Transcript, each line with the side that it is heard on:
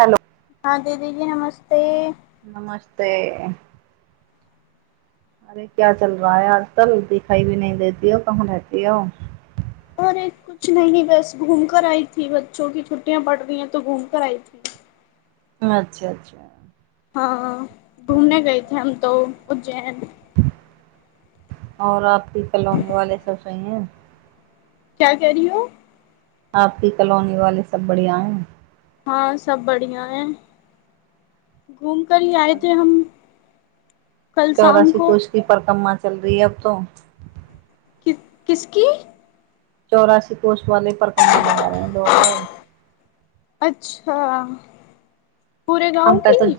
right: Hello
left: हँ दीदी जी नमस्ते
right: नमस्ते अरे क्या चल रहा है आज तल दिखाई भी न देती हो कहाँ रहती हो
left: कुछ न बस घूम कर आईथी बच्चो की छु्टियं पढ़ रही ह तो घूम कर आई थी
right: अच्छा अच्छा
left: हँ घूमने गएथे हम तो उज्जैन
right: आओर आपके कलोनी वाले सब सही है
left: क्या कह रही हो
right: आपकी कलोनी वाले सब बढ़िया है
left: हँ सब बढ़िया है घूम करी आएथे हम कल शाम
right: चौरासी
left: को
right: कोश कि परिक्रमा चल रही ह अब तो
left: कि किसकी
right: चौरासी कोस वाली परिक्रमा लगा रहे है लोगबाग
left: अच्छा पूरे
right: हम
left: गांव
right: पे तऽ
left: की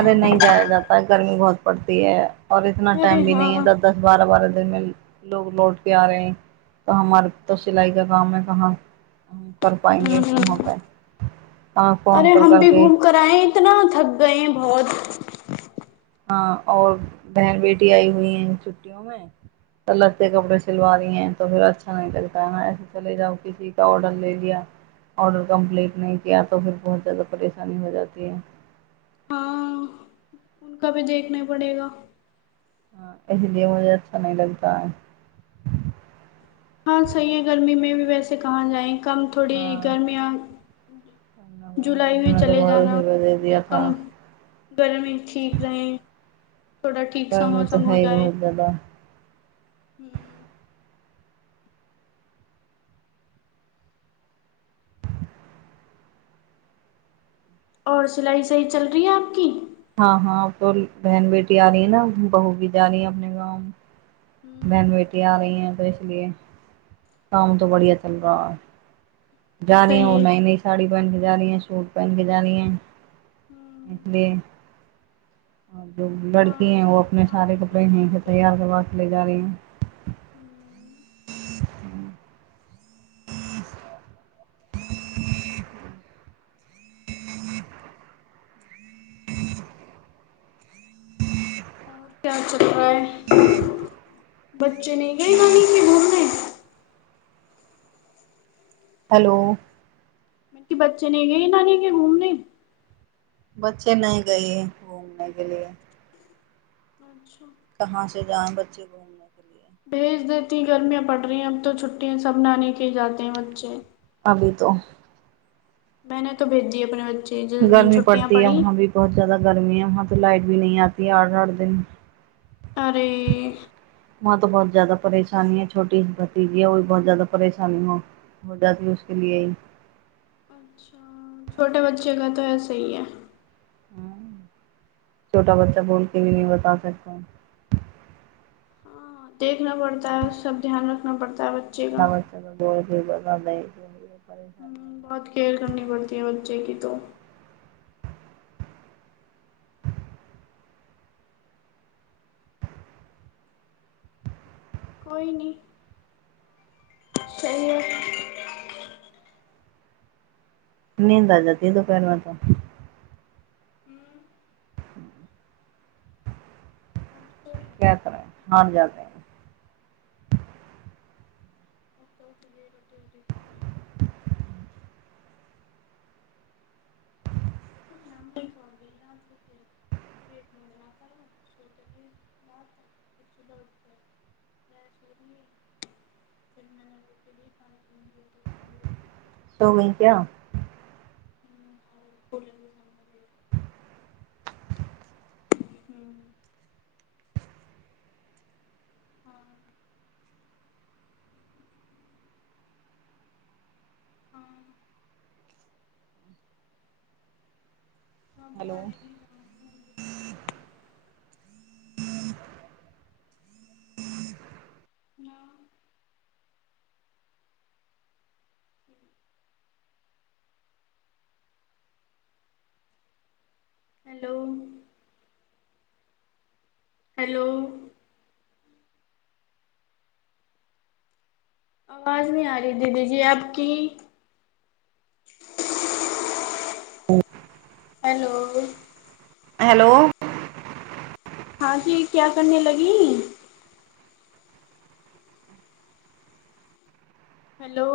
right: अरे नहि जाया जाता ह गर्मी बहुत पड़ती है और इतना टाइम
left: अरे
right: भीं नही है
left: हाँ
right: दस दस बारह बारह दिन लोग लौट के आ रहे है तऽ हमार त सिलाई का काम है कहाँ कर
left: हम्म
right: पाएंगे फर वह
left: हम्म।
right: पे ह फोन
left: अरे
right: कर
left: हम भी
right: करके
left: घूम कर आए हैं, इतना थक गए बहुत
right: हँ और बहन बेटी आई हुई हैं छुट्टियो में तऽ लत्ते कपड़े सिलवा रही हैं फिर अच्छा न लगता ह ऐसे चल जाउ किसी का ऑर्डर ले लिया ऑर्डर कम्प्लीट नहि किया त फिर बहुत ज्यादा परेशानी हो जाती है
left: हँ उका भी देखना पड़ेगा
right: ह इसलिए मुझे अच्छा न लगता है
left: हँ सही है गर्मी मे भी वैसे कहाँ जाए कम थोड़ी
right: हाँ
left: गर्मियाँ जी
right: गांधी
left: जुलाई मे
right: हमने तो
left: चले
right: बहुत उसे
left: जाना
right: बदल दिया
left: जब
right: था
left: कम गर्मी ठीक रहे थोड़ा ठीक सा
right: बमे तऽ है बहुत जाददा
left: ह्म और सिलाई सही चल रही है आप की
right: हँ हँ तो बहन बेटी आ रही है न बहू भी जा रही है अपने गाँव
left: हम्म,
right: बहन बेटी आ रही है इसलिए काम तो बढ़िया चल रहा है जानी
left: सही है
right: ओनानहि साड़ी पहन के जा रही है सूट पहन के जा रही ऐै
left: हम्म,
right: इसलिए आँ जो लड़की
left: हाँ
right: है वो
left: सही
right: अपने
left: हाँ
right: सारे
left: में ठीक
right: कपड़े हींग
left: होना
right: के
left: चाहिए
right: तैयार करबा लेजा रही ऐ
left: हम्म, और क्या चल रहा है बच्चे नहीं गए नानी के गांव में
right: हलो
left: मटी बच्चे नही गये नानी के घूमने
right: बच्चे नहीं गई है घूमने के लिए
left: अच्छा
right: कहाँ से जाए बच्चे घूमने के लिए
left: भेज देती गर्मियां पड़ रही है अब त छुटी सब नानी के जाते हैं बच्चे
right: बड़ितहु
left: मैने तो भेजी अपने बच्चे जिस दिन
right: गर्मी
left: छुट्टियां
right: पड़ती
left: पड़ी
right: वहाँ भी बहुत ज्यादा गर्मी है वहाँ त लाइट भी नहीं आती आर भर दिन
left: अरे
right: वहाँ त बहुत ज़्यादा परेशानी है छोटी भतीजी है ओ बहुत ज्यादा परेशानी हो हो जाती है उसके लिए
left: अच्छा छोटे बच्चे का तो ऐसे ही है
right: ह छोटा बच्चा बोलके भी न बता सकता
left: ह देखना पड़ता है सब ध्यान रखना पड़ता है बच्चे
right: छोट
left: का
right: बच्चा का बहुत जे ब नहि
left: ह बहुत खेेल करनी पड़ती है बच्चौ की तो कोई ननइ चलो
right: नींद आ जाती है दोपहरमे त
left: हूं अच्छा
right: क्या करें हार जाते हैं
left: ओ ओ ज ट करी छ लमब छ लेट सु उठ
right: सो गई क्या
left: ह [inaudible] [inaudible]
right: हेलो
left: [inaudible] [inaudible] [inaudible] हेलो हेलो आवाज नहीं आ रही दीदी जी आप की
right: [inaudible]
left: हैलो
right: हेलो
left: हँ जी क्या करने लगी हेलो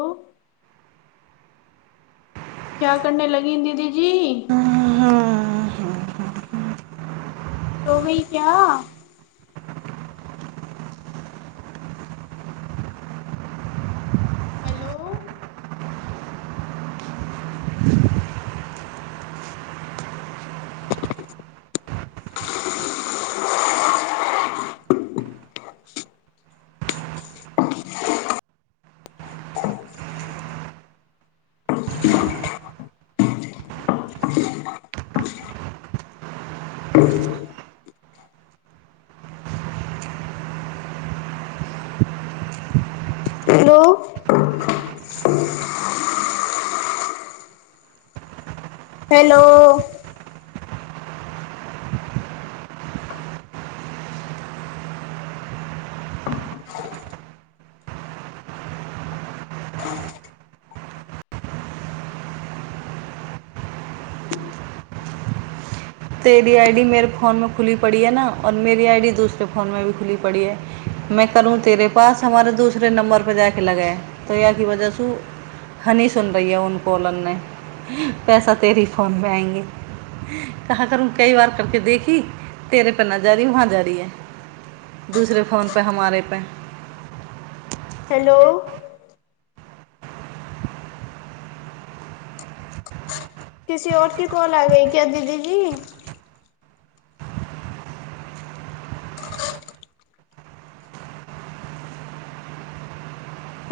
left: क्या करने लगी दीदी जी सो गई क्या हेलो [inaudible] हेलो हेलो
right: तेरी आई डी मेरे फोनमे खुीली पड़ी है न और मेेरी आई डी दूसरे फोनमे भी खुीली पड़ी है मैं करूँ तेरे पास हमारे दूसरे नंबर पर जााकऽ लगए तो यह की वजहसँ ओ हनी सुन रहि है उ कॉलर नहि पैसा तेर फोनमे आएंगे। कहां करू कई बार करके देखी तेरे पर नहि जा रही है वहाँ जा री है दूसरे फोनपे हमारे पे
left: हेलो किसी और क कॉल आ गई क्या दीदी जी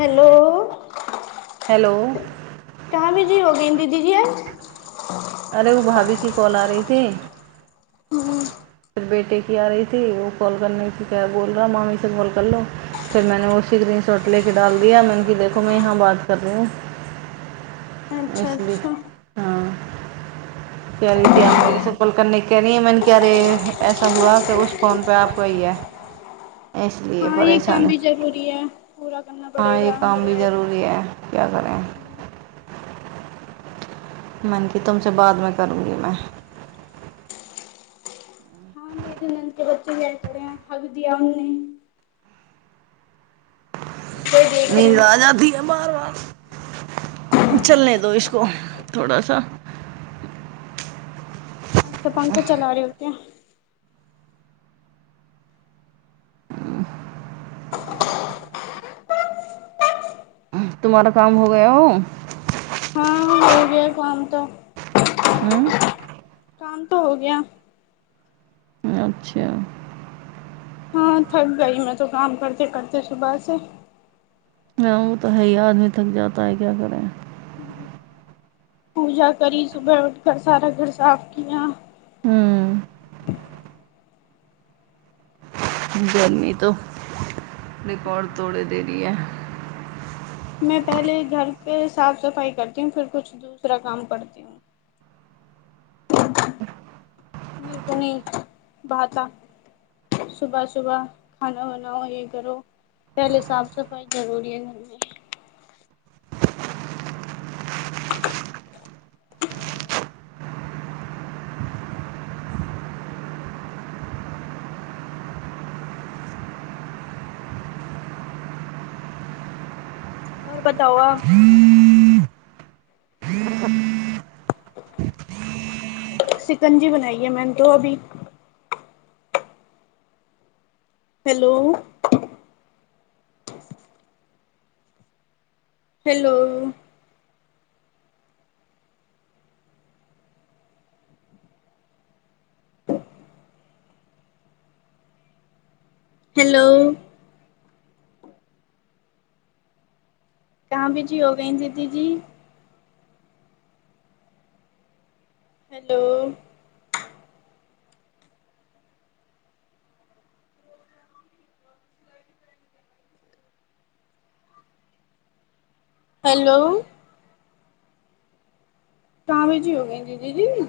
left: हेलो
right: हेलो
left: कहाँ बिजी हो गी दीदी जी य
right: अरे ओ भाभी की कल आ रही थी
left: आप
right: बेटे की आ रही ती ओ कॉल करने की क बोल रहा मामी से कॉल कर लो फर मैने ओ स ग्रीन शॉर्ट लेके डाल दिया मैने किहा देखो मैं यहाँ बात कर रही हू
left: अच्छा
right: इसलिये
left: अच्छा
right: हँ कह रही थी आब मेर से कॉल करने क री है मैने क अरे ऐसा हुआ कि उस फोन पे आपकइयए एस सलिए
left: हाँ ये काम
right: परेशानी
left: भी जरूरी है पूरा करना
right: हँ ये
left: पड़ेगा
right: काम
left: मिला
right: भी
left: है तो
right: जरूरी है क्या करे
left: हम्म,
right: मन की तुमसे बादमे करूगी मैं
left: हँ मेरी नन्द के बच्चे गए प रहे हैं हक दिया उने [inaudible]
right: नींद
left: हूँ
right: आ जाती है बार बार चलने दो इसको थोड़ा सा
left: अच्छा पंख चला रहे हो क्या
right: तुम्हारा काम हो गय ओ
left: हाँ [unintelligible]
right: हँ
left: काम तऽ हो गया
right: अच्छा
left: हँ थक गई मै तो काम करते करते सुबह से
right: ह ओ तऽ है ही आदमी थक जाता है क्या करे
left: पूजा करी सुबह उठ कर सारा घर साफ किया
right: ह्म गर्मी तो रिकॉर्ड
left: हम्म,
right: तोड़े दे री है [unintelligible]
left: में पहिले घरके साफ सफाई करती हू फिर कछ दूसरा काम करती हूँ मे को न बात सुबह सुबह खाना बनाओ ये करो पहले साफ सफाइ जरूरी है आओर बताओ आप सिकनजी बनाइ ह मैने तो अभी हेलो हेलो हेलो कहाँ बिजी हो गय दीदी जी हेलो हेलो कहाँ बिजी हो गई दीदी जी